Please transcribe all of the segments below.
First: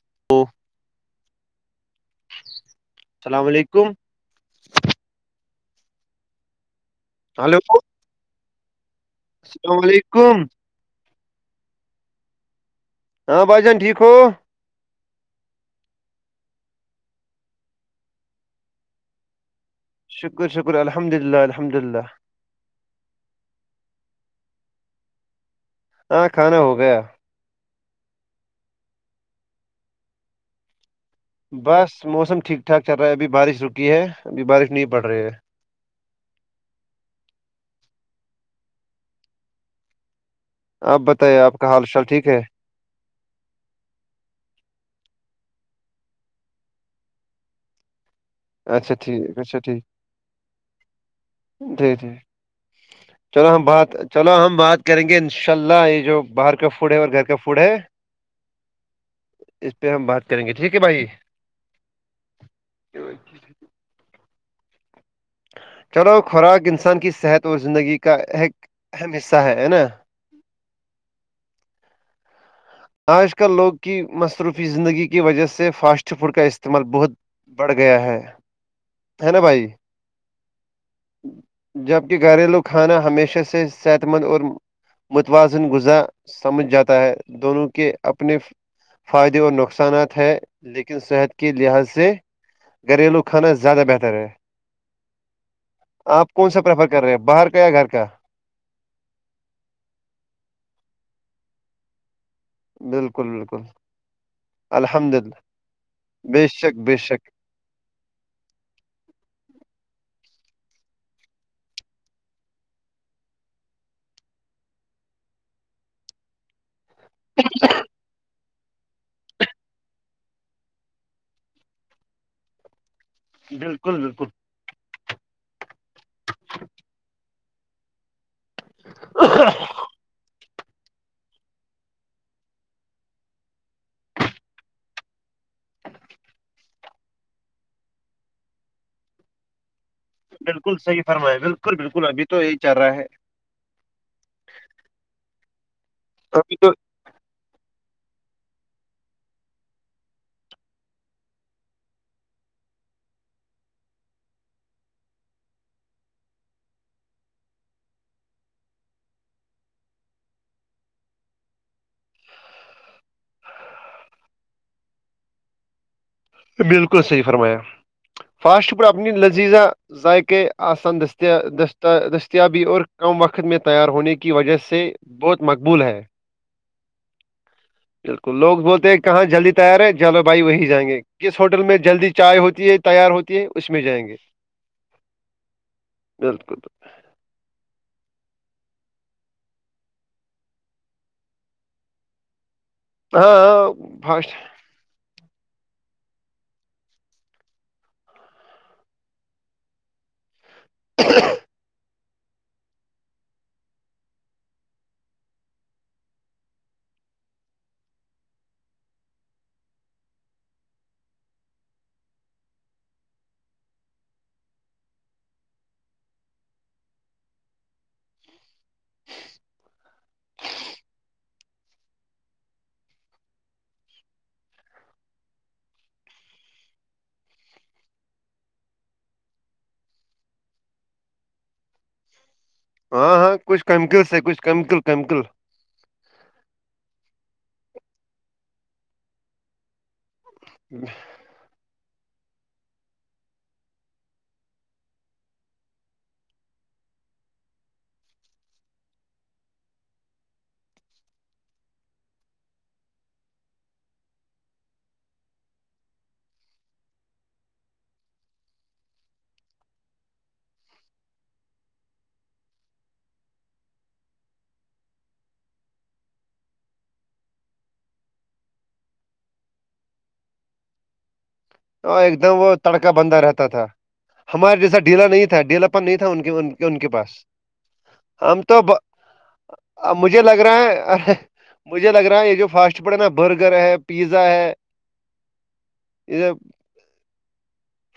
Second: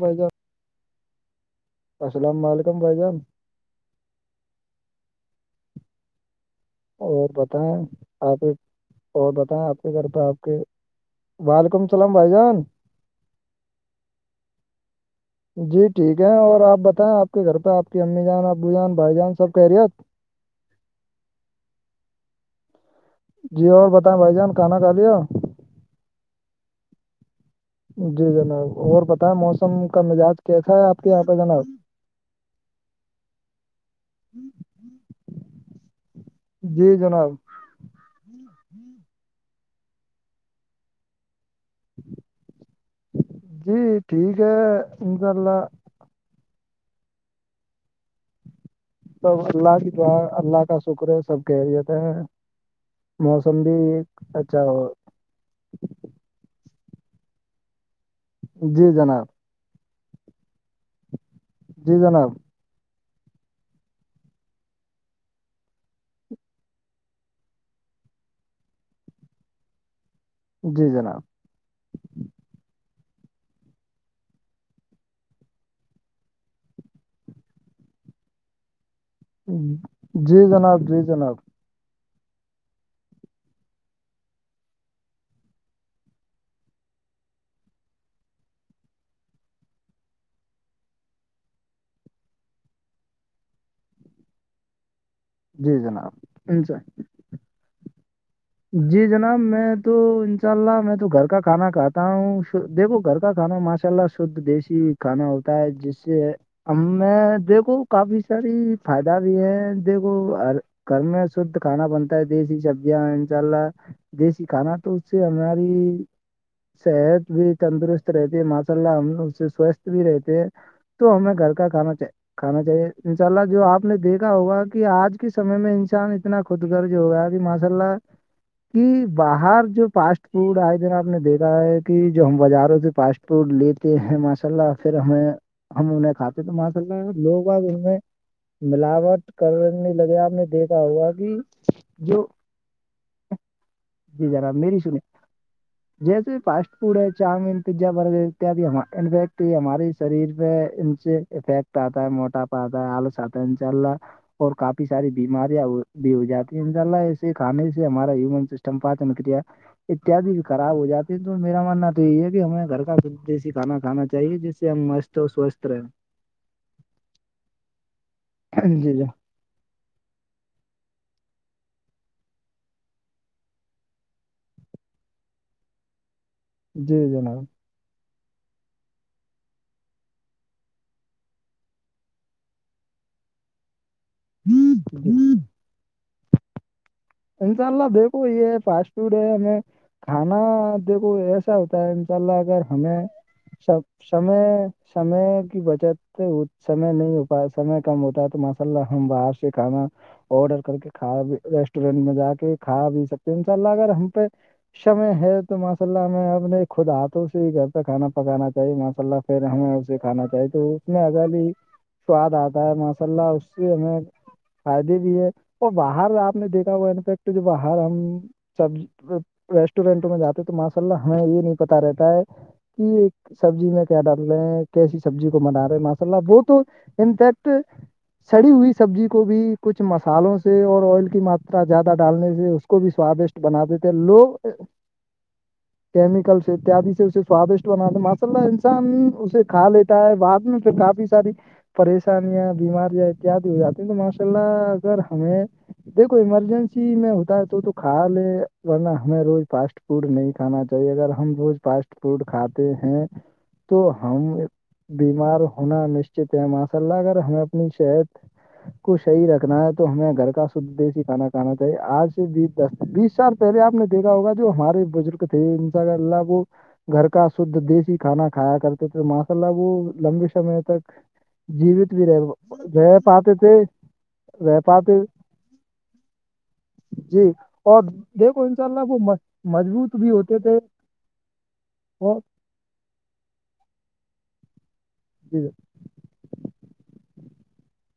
بھائی جان ہلو السلام علیکم بھائی جان کو اور ہلو بتائیں آپ اور بتائیں السلام آپ کے گھر پہ آپ علیکم کے وعلیکم السلام بھائی جان ہاں بھائی جان ٹھیک ہو جی ٹھیک ہے اور آپ بتائیں آپ کے گھر پہ آپ کی امی جان ابو جان بھائی جان سب کہہ رہی آ شکر شکر الحمد للہ الحمد للہ جی اور بتائیں بھائی جان کانا کھا ل ہو ہاں کھانا ہو گیا جی جناب اور پتا ہے موسم کا مزاج کیسا ہے آپ کے یہاں پہ جناب بس موسم ٹھیک ٹھاک چل رہا ہے ابھی بارش رک ہے ابھی بارش نہیں پڑ رہی ہے جی جناب آپ بتائیے آپ کا حال چال ٹھیک ہے جی ٹھیک ہے انشاء اللہ اچھا سب ٹھیک اچھا اللہ ٹھیک کی دعا اللہ کا شکر ہے سب کہریت ٹھیک ہے ٹھیک چلو موسم ہم بھی بات چلو ہم اچھا بات ہو کریں گے انشاء اللہ یہ جو باہر کا فوڈ ہے اور گھر کا فوڈ ہے جی جناب اس پہ ہم بات کریں گے ٹھیک ہے بھائی جی جناب [inaudible] چلو خوراک انسان کی صحت اور زندگی کا ایک اہم حصہ ہے ہے نا جی جناب آج کل لوگ کی مصروفی زندگی کی وجہ سے فاسٹ فوڈ کا استعمال بہت بڑھ گیا ہے ہے نا بھائی جی جناب جی جناب جبکہ گھریلو کھانا ہمیشہ سے صحت مند اور متوازن غذا سمجھ جاتا ہے دونوں کے اپنے فائدے و نقصانات ہے لیکن صحت کے لحاظ سے گھریلو کھانا زیادہ بہتر ہے جی جناب آپ کون سا انشاء پرریفر کر رہے ہیں باہر کا یا گھر کا جی جناب میں تو انشاء اللہ میں تو گھر کا کھانا کھاتا ہوں دیکھو گھر بالکل کا کھانا بالکل ماشاء اللہ شھ دیسی الحمد کھانا للہ ہوتا ہے جس سے بے شک ہم بے میں شک دیکھو کافی ساری فائدہ بھی ہے دیکھو گھر میں شھ کھانا بنتا ہے دیسی سبزیاں چءلہ دیشی کھانا تو سے ہماری صحت بھی تندرست رہتی ہے م ہم لگ اس سے سواستھ بھی رہتے ہیں تو ہمیں گھر کا کھانا کھانا چاہیے انشاء اللہ جو آپ نے بالکل بالکل دیکھا ہوگا کہ آج کے سمے میں انسان اتنا خود گرج ہوگا ماشاء اللہ کہ باہر جو فاسٹ فوڈ آئے دن آپ نے دیکھا ہے کہ جو ہم بازاروں سے پاسٹ فوڈ لیتے ہیں ماشاء اللہ پھر ہمیں ہم انہیں کھاتے تو ماشاء اللہ لوگ اب ان میں ملاوٹ کرنے لگے آپ نے بالکل دیکھا صحیح ہوا کہ فرمایا بالکل بالکل ابھی جو تو یہی چل رہا ہے جی جناب میری سنی جیسے ابھی فاسٹ تو فوڈ ہے چاؤمین پیزا برگر کیافیکٹ ہمارے شریر پہ ان سے افیکٹ اتا ہے موٹاپا اتا ہے آلس اتا ہے انشاءاللہ اور کافی ساری بیماریاں بھی ہو جاتی ہیں انشاء اللہ ایسے کھانے سے ہمارا امون سسٹم پات نکرییا اتیادی بھی خراب ہو جاتے ہیں تو میرا ماننا تو یہی ہے کہ ہمیں گھر کا دیسی کھانا کھانا چاہیے جس سے ہم مست تو سوست ر ہیں بالکل صحیح فرمایا فاسٹ فوڈ پر جی ج اپنی لذیذہ ذائقے آسان دستیابی اور کم وقت میں تیار ہونے کی وجہ سے بہت مقبول ہے جی جناب بالکل لوگ بولتے ہیں کہاں جلدی تیار ہے چلو بھائی وہی جائیں گے کس ہوٹل میں جلدی چائے ہوتی ہے تیار ہوتی ہے اس میں جائیں گے ہوں ہوں [unintelligible] ملت کو [unintelligible] انشاء اللہ دیکھو یہ فاسٹ فوڈ ہے ہمیں کھانا دیکھو ایسا ہوتا ہے انشاء اللہ اگر ہمیں ہاں ہاں سب فاسٹ، سمے سمے کی بچت سمے نہیں ہوتا ہے سمے کم ہوتا ہے تو ماشاء اللہ ہم باہر سے کھانا آڈر کر کے کھا ریسٹ ٹرین میں جا کے کھا پی سکتے ہیں ان شاء اللہ اگر ہم پہ سمے ہے تو ماشا اللہ ہمیں اپنے خود ہاتھوں سے ہی گھر پہ کھانا پکانا چاہیے ماشاء اللہ پھر ہمیں اسے کھانا چاہیے تو اس میں آزاری سواد آتا ہے ماشاء اللہ اس سے ہمیں فائدے بھی ہے اور باہر آپ نے دیکھا ہے انفیکٹ جو باہر ہم سب ریسٹورینٹوں میں جاتے تو ماشاء اللہ ہمیں یہ نہیں پتا رہتا ہے کہ ایک سبزی میں کیا ڈال رہے ہیں کیسی سبزی کو بنا رہے ہیں ماشاء اللہ وہ تو انفیکٹ سڑی ہوئی سبزی کو بھی کچھ مسالوں سے اور آئل کی ماترا زیادہ ڈالنے سے اس کو بھی ہاں ہاں سوادشٹ کچھ بنا دی تھے کیمیکل سے لوگ کچھ کیمیکل کیمیکل کیمیکلس سے تیادی سے اسے سوادشٹ بنا ماشاءاللہ انسان اسے کھا لیتے ہے بعد میں تو کافی ساری پریشانیاں بیماریاں اتیاد ہو جاتی ہیں تو ماشاء اللہ اگر ہمیں دیکھو ایمرجنسی میں ہوتا ہے تو تو کھا لے ورنا ہمیں روز فاسٹ فوڈ نہیں کھانا چاہیے اگر ہم روز فاسٹ فوڈ کھاتے ہیں تو ہم بیمار ہونا نشچت ہے ماشاء اللہ اگر ہمیں اپنی صحت کو صحیح رکھنا ہے تو ہمیں گھر کا دیسی کھانا کھانا چاہے آج سے بیس دس بیس سال پہلے آپ نے دیکھا ہوگا جو ہمارے بزرگ تھ ان گھرلہب [unintelligible] گھر کا شھد دیسی کھانا کھایا کرتے تھے ماشاء اللہ وہ لمبے سمے تک جیوت اور بھی ایک دم وہ رہ تڑکا رہ بندہ پاتے رہتا تھے تھا رہ ہمارے جیسا پاتے ڈھیلا نہیں تھا ڈھیلا پن نہیں تھا ان کی ان کے پاس جی اور ہم دیکھو ان تو شاء اللہ وہ مضبوط بھی مجھے لگ ہوتے تھے رہا ہے مجھے لگ رہا اور ہے یہ جو فاسٹ فوڈ ہے نا برگر ہے پیزا ہے جی یہ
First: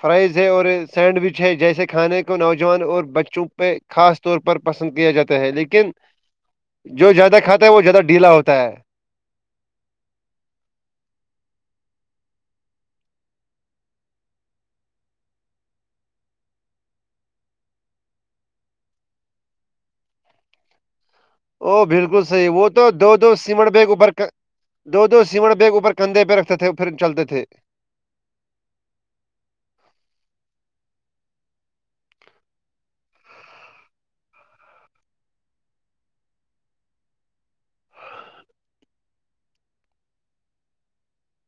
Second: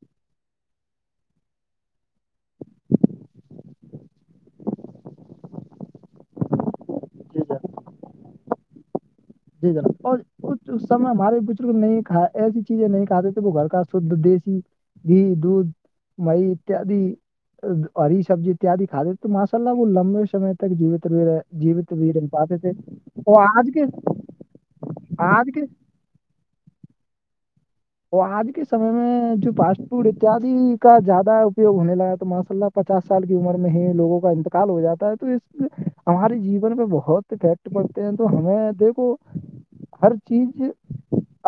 فرائز ہے اور سینڈوچ ہے جیسے کھانے کو نوجوان اور بچوں پہ خاص طور پر پسند کیا جاتے ہیں لیکن جو زیادہ جی کھاتا ہے وہ زیادہ ڈھیلا ہوتا ہے جی جناب اور سم ہمارے بزرگ نہیں کھ ایسی چیزیں نہیں کھاتے تھے وہ گھر کا شد دیسی گھی دودھ مئی اتیاد ہری سبزی اتیاد کھاتے تھے تو ماشا اللہ وہ لمبے سے تک جیوت رہ رہے او جیوت ویر بالکل ان صحیح پاتے وہ تھے تو دو دو وہ آج سیمٹ کے بیگ اوپر ک- دو دو آج سیمٹ کے بیگ اوپر کندے پہ رکھتے تھے پھر چلتے تھے وہ آج کے سمے میں جو فاسٹ فوڈ اتیاد کا زیادہ اپیوگ ہونے لگا تو ماشاء اللہ پچاس سال کی عمر میں ہی لوگوں کا انتقال ہو جاتا ہے تو اس ہمارے جیون پہ بہت افیکٹ پڑتے ہیں تو ہمیں دیکھو ہر چیز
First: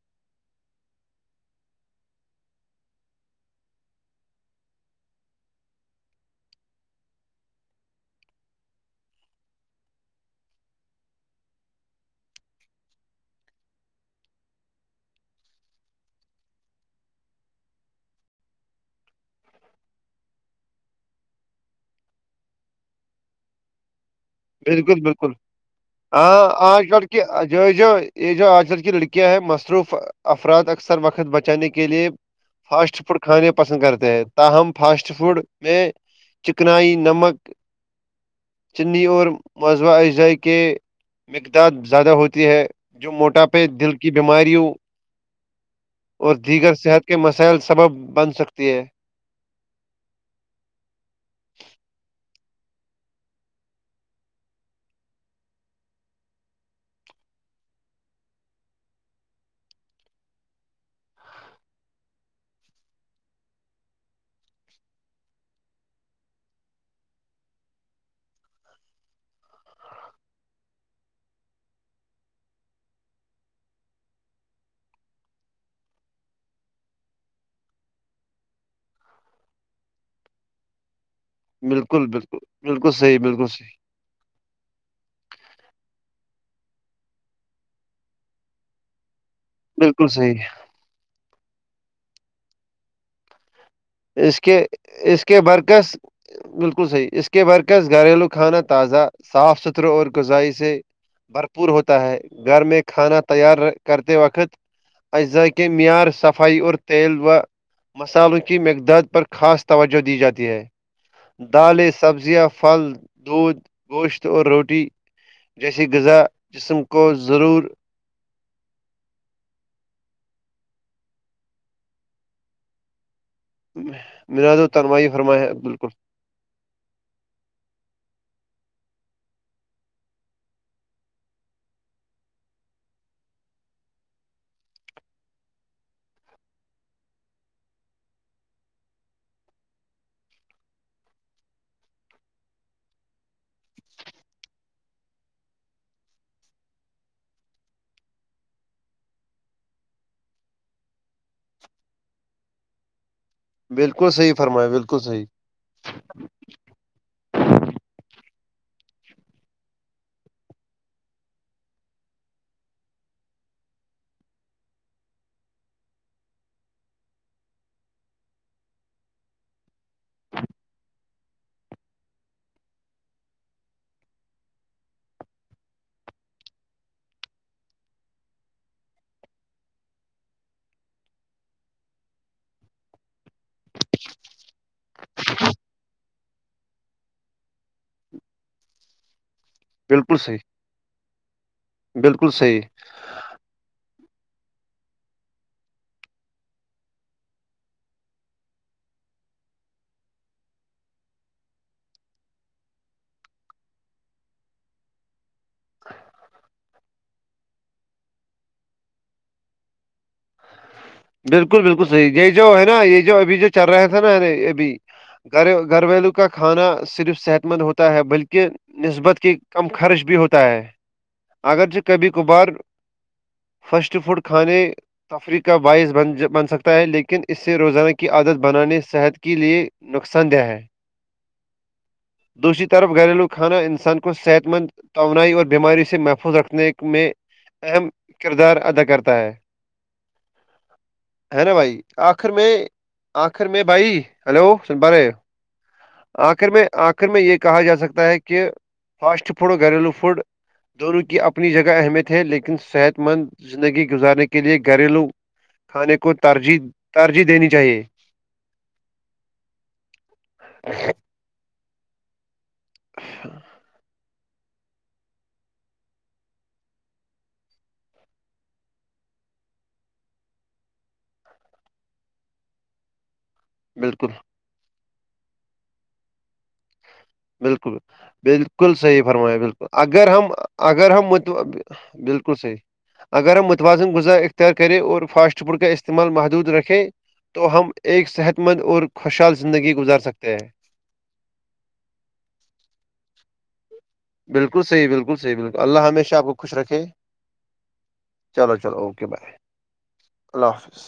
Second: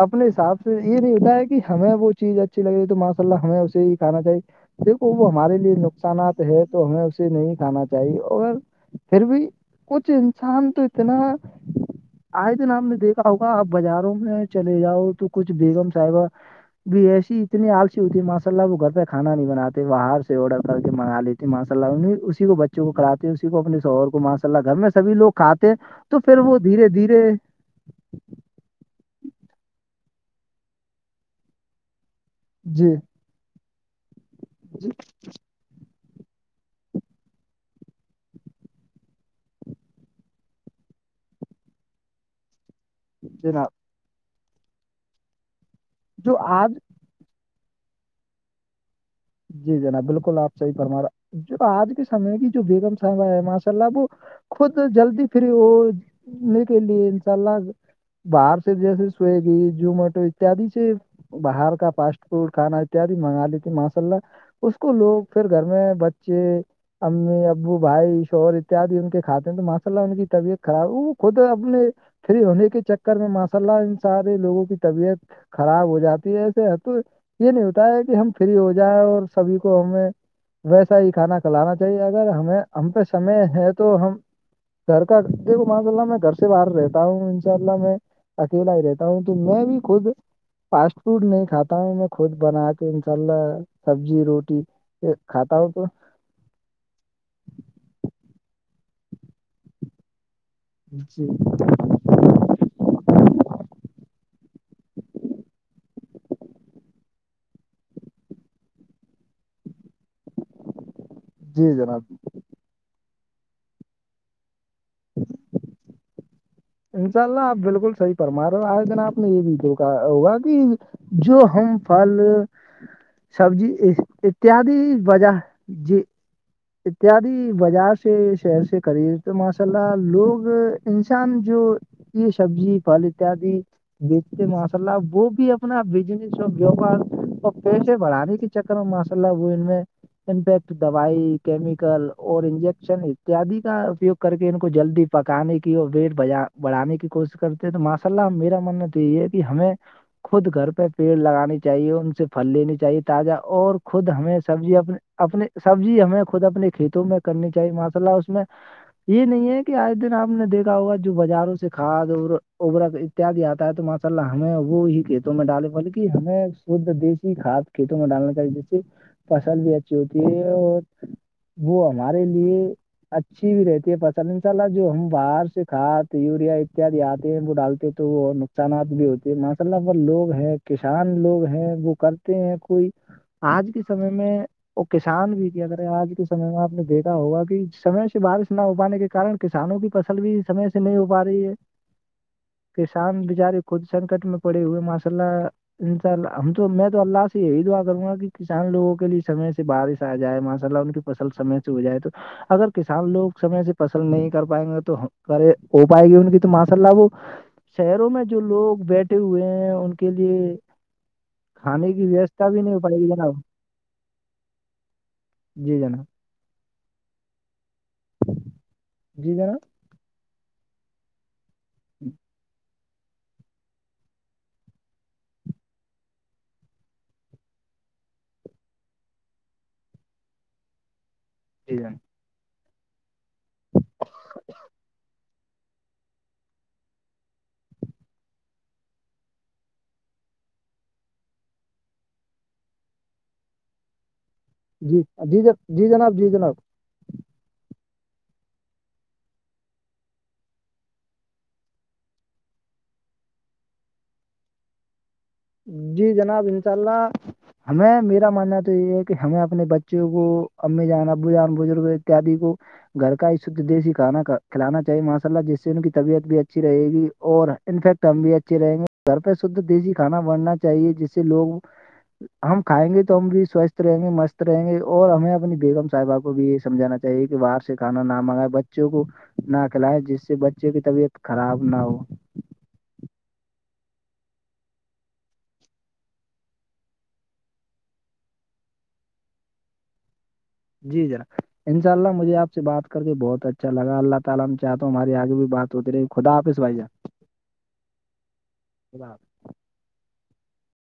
اپنے حساب سے یہ نہیں ہے کہ ہمیں وہ چیز اچھی لگ رہی تو ماشاء اللہ ہمیں اسے ہی کھانا چاہیے دیکھو وہ ہمارے لیے نقصانات ہے تو ہمیں اسے نہیں کھانا چاہیے اور پھر بھی کچھ انسان تو اتنا آئے دن آپ نے دیکھا ہوگا آپ بازاروں میں چلے جاؤ تو کچھ بیگم صاحبہ بھی ایسی اتنی السی ہوتی ہے ماشاء اللہ وہ گھر پہ کھانا نہیں بناتے باہر سے آرڈر کر کے منگا لیتے ہیں ماشاء اللہ انہیں اسی کو بچوں کو کھلاتے ہیں اسی کو اپنے سوہر کو گھر میں بالکل سبھی لوگ بالکل کھاتے ہیں تو پھر ہاں وہ آج دھیرے کل دھیرے کی جو جو یہ جو آج کل کی لڑکیاں ہیں مصروف افراد اکثر وقت بچانے کے لیے جی فاسٹ فڈ کھانے پسند کرتے ہیں تاہم جی فاسٹ فوڈ میں چکنائی نمک چنی اور موضوع اعزائی کے مقداد زیادہ ہوتی ہے جو موٹاپے جناب دل کے کی بیماریوں اور جو آج دیگر صحت کے مسائل سبب بن سکتی ہے جی جناب بالکل آپ صحیح فرما رہا جو آج کے سمے کی جو بیگم صاحبہ ہے ماشاء اللہ وہ خود جلدی فری ہونے کے لیے انشاء اللہ باہر سے جیسے سویگی زمیٹو اتیاد سے باہر کا فاسٹ فوڈ کانا اتیاد منگا لیتی ماشاءاللہ اس کو لوگ پھر گھر میں بچے امی ابو بھائی شوہر اتیادی ان کے کھاتے ہیں تو ماشاء اللہ ان کی طبیعت خراب وہ خود اپنے فری ہونے کے چکر میں ماشاء اللہ ان سارے لوگوں کی طبیعت خراب ہو جاتی ہے ایسے تو یہ نہیں ہوتا ہے کہ ہم فری ہو جائے اور سبھی کو ہمیں ویسا ہی کھانا کھلانا چاہیے بالکل اگر بالکل ہمیں ہم بالکل پہ صحیح سمے بالکل ہے صحیح تو ہم گھر کا دیکھو ماشا اللہ میں گھر سے باہر رہتا ہوں انشاء اللہ میں اکیلا ہی رہتا ہوں تو میں بھی خود بالکل صحیح فاسٹ فوڈ نہیں کھاتا ہوں میں خود بنا کے انشاء اللہ سبزی اس کے روٹی یہ اس کے کھاتا ہوں تو برعکس بالکل صحیح اس کے برعکس گھریلو کھانا تازہ صاف ستھرا اور غذائی سے جی بھرپور ہوتا ہے گھر میں کھانا تیار کرتے وقت اجضا کے معیار صفائی اور تیل و مصالوں کی مقداد پر خاص توجہ دی جاتی ہے جی دالیں جناب سبزیاں پھل دودھ گوشت اور روٹی جیسی غذا جسم کو انشاء اللہ آپ ضرور بالکل صحیح فرما رہے ہو اگر جناب آپ نے یہ بھی دیکھا ہوگا کہ جو ہم پھل سبزی مناد و اتیاد تنمائی وجہ فرمایا جی [inaudible] اتیادی بازار سے شہر سے خریدتے تو ماشاء اللہ لوگ انسان جو یہ سبزی پھل اتیاد بیچتے ماشاء اللہ وہ بھی اپنا بجنس اور بیوار اور پیسے بڑھانے کے چکر میں ماشاءاللہ وہ ان میں امپیکٹ دوائی کیمیکل اور انجیکشن اتیاد کا اپیوگ کر کے ان کو جلدی پکانے کی اور ویٹ بڑھانے کی کوشش کرتے ہیں تو ماشاء اللہ میرا ماننا تو یہ ہے کہ ہمیں خود گھر پہ پیڑ لگانانی چاہیے ان سے پھل لینی چاہیے تازہ اور خود بالکل صحیح ہمیں فرمایا سبزی اپ بالکل صحیح اپنے سبزی ہمیں خود اپنے کھیتوں میں کرنی چاہیے ماشا اللہ اس میں یہ نہیں ہے کہ آیے دن آپ نے دیکھا ہوگا جو بازاروں سے کھاد اور اتیاد آتا ہے تو ماشاء اللہ ہمیں وہی کہ کھیتوں میں ڈالے بولے کی ہمیں شد دیسی کھاد کھیتوں میں ڈالنے کایے جس سے فصل بھی اچھی ہوتی ہے اور وہ ہمارے لیے اچھی بھی رہتی ہے فصل ان شاء اللہ جو ہم باہر سے کھاد یوریا اتیاد آتے ہیں وہ ڈالتے تو وہ نقصانات بھی ہوتے ہیں ماشا اللہ پر لوگ ہیں کسان لوگ ہیں وہ کرتے ہیں کوئی آج کے سمے میں وہ کسان بھی کیا کرے آج کے سمے میں آپ نے دیکھا ہوگا کہ سمے سے بارش نہ ہو پانے کے کارن کسانوں کی بالکل فصل صحیح بھی سمے سے نہیں ہو پا رہی ہے بالکل صحیح کسان بچارے خود سنکٹ میں پڑے ہوئے ماشاء اللہ انشاء اللہ ہم تو میں تو اللہ سے یہی دعا کروں گا کہ کسان لوگوں کے لیے سمے سے بارش آ جائے ماشاء اللہ ان کی فصل سمے سے ہو جائے تو اگر کسان لوگ سمے سے فصل نہیں کر پائیں گے تو کرے ہو پائے گی ان کی تو ماشاءاللہ وہ شہروں میں جو لوگ بیٹھے ہوئے ہیں ان کے لیے بالکل بالکل کھانے کی صحیح یہ جو ویوستھا بھی ہے نہیں ہو نا پائے یہ گی جو جناب ابھی جو چل رہا تھا نا یہ ابھی گھر جی گھر جناب ولو کا کھانا صرف صحت مند ہوتا ہے بلکہ نسبت کے جی جناب کم خرچ بھی ہوتا ہے اگرچہ کبھی کبھار فسٹ فوڈ کھانے تفریح کا باعث بن بن سکتا ہے لیکن اس سے روزانہ کی عادت بنانے صحت کے لیے نقصان دہ ہے [inaudible] دوسری طرف گھریلو کھانا انسان کو صحت مند توانائی اور بیماری سے محفوظ رکھنے میں اہم کردار ادا کرتا ہے ہے نا بھائی آخر میں آخر میں بھائی ہیلو جی جی جی جناب جی جناب آخر میں یہ کہا جا سکتا ہے کہ فاسٹ فوڈ اور گھریلو فوڈ دونوں کی اپنی جگہ اہمیت ہے لیکن صحت مند زندگی گزارنے کے لیے گھریلو کھانے جی کو جناب ترجیح انشاء اللہ ترجیح دینی چاہیے ہمیں میرا ماننا تو یہ ہے کہ ہمیں اپنے بچوں کو امی جان بجان بزرگ اتیاد کو گھر کا دیسی کھانا کا کھلانا چاہے ماشا اللہ جس سے ان کی طبیعت بھی اچھی رہے گی اور انفیکٹ ہم بھی اچھے رہیں گے گھر پہ شدھ دیسی کھانا بننا چاہیے جس سے لوگ ہم کھائیں گے تو ہم بھی سوستھ رہیں گے بالکل مست رہیں گے اور ہمیں اپنی بیگم صاحبہ کو بھی سمجھانا چاہیے صحیح کہ باہر بالکل سے کھانا نہ منگائے بالکل بچوں صحیح کو فرمایا نہ کھلائے جس سے بچوں کی طبیعت تو خراب نہ ہو بالکل صحیح اگر ہم متوازن غذا اختیار کریں اور فاسٹ فوڈ کا استعمال محدود رکھیں تو ہم ایک صحت مند اور خوشحال زندگی گزار سکتے ہیں جی جناب انشاء اللہ مجھے آپ سے بات کر کے بہت اچھا اچھا لگا اللہ تعالی ہم بالکل چاہتے صحیح ہیں ہماری بالکل صحیح اگے بھی بالکل بات اللہ ہوتے رہے ہمیشہ آپ خدا کو خوش حافظ بھائی رکھے جان چلو چلو خدا اوکے حافظ بائے اللہ حافظ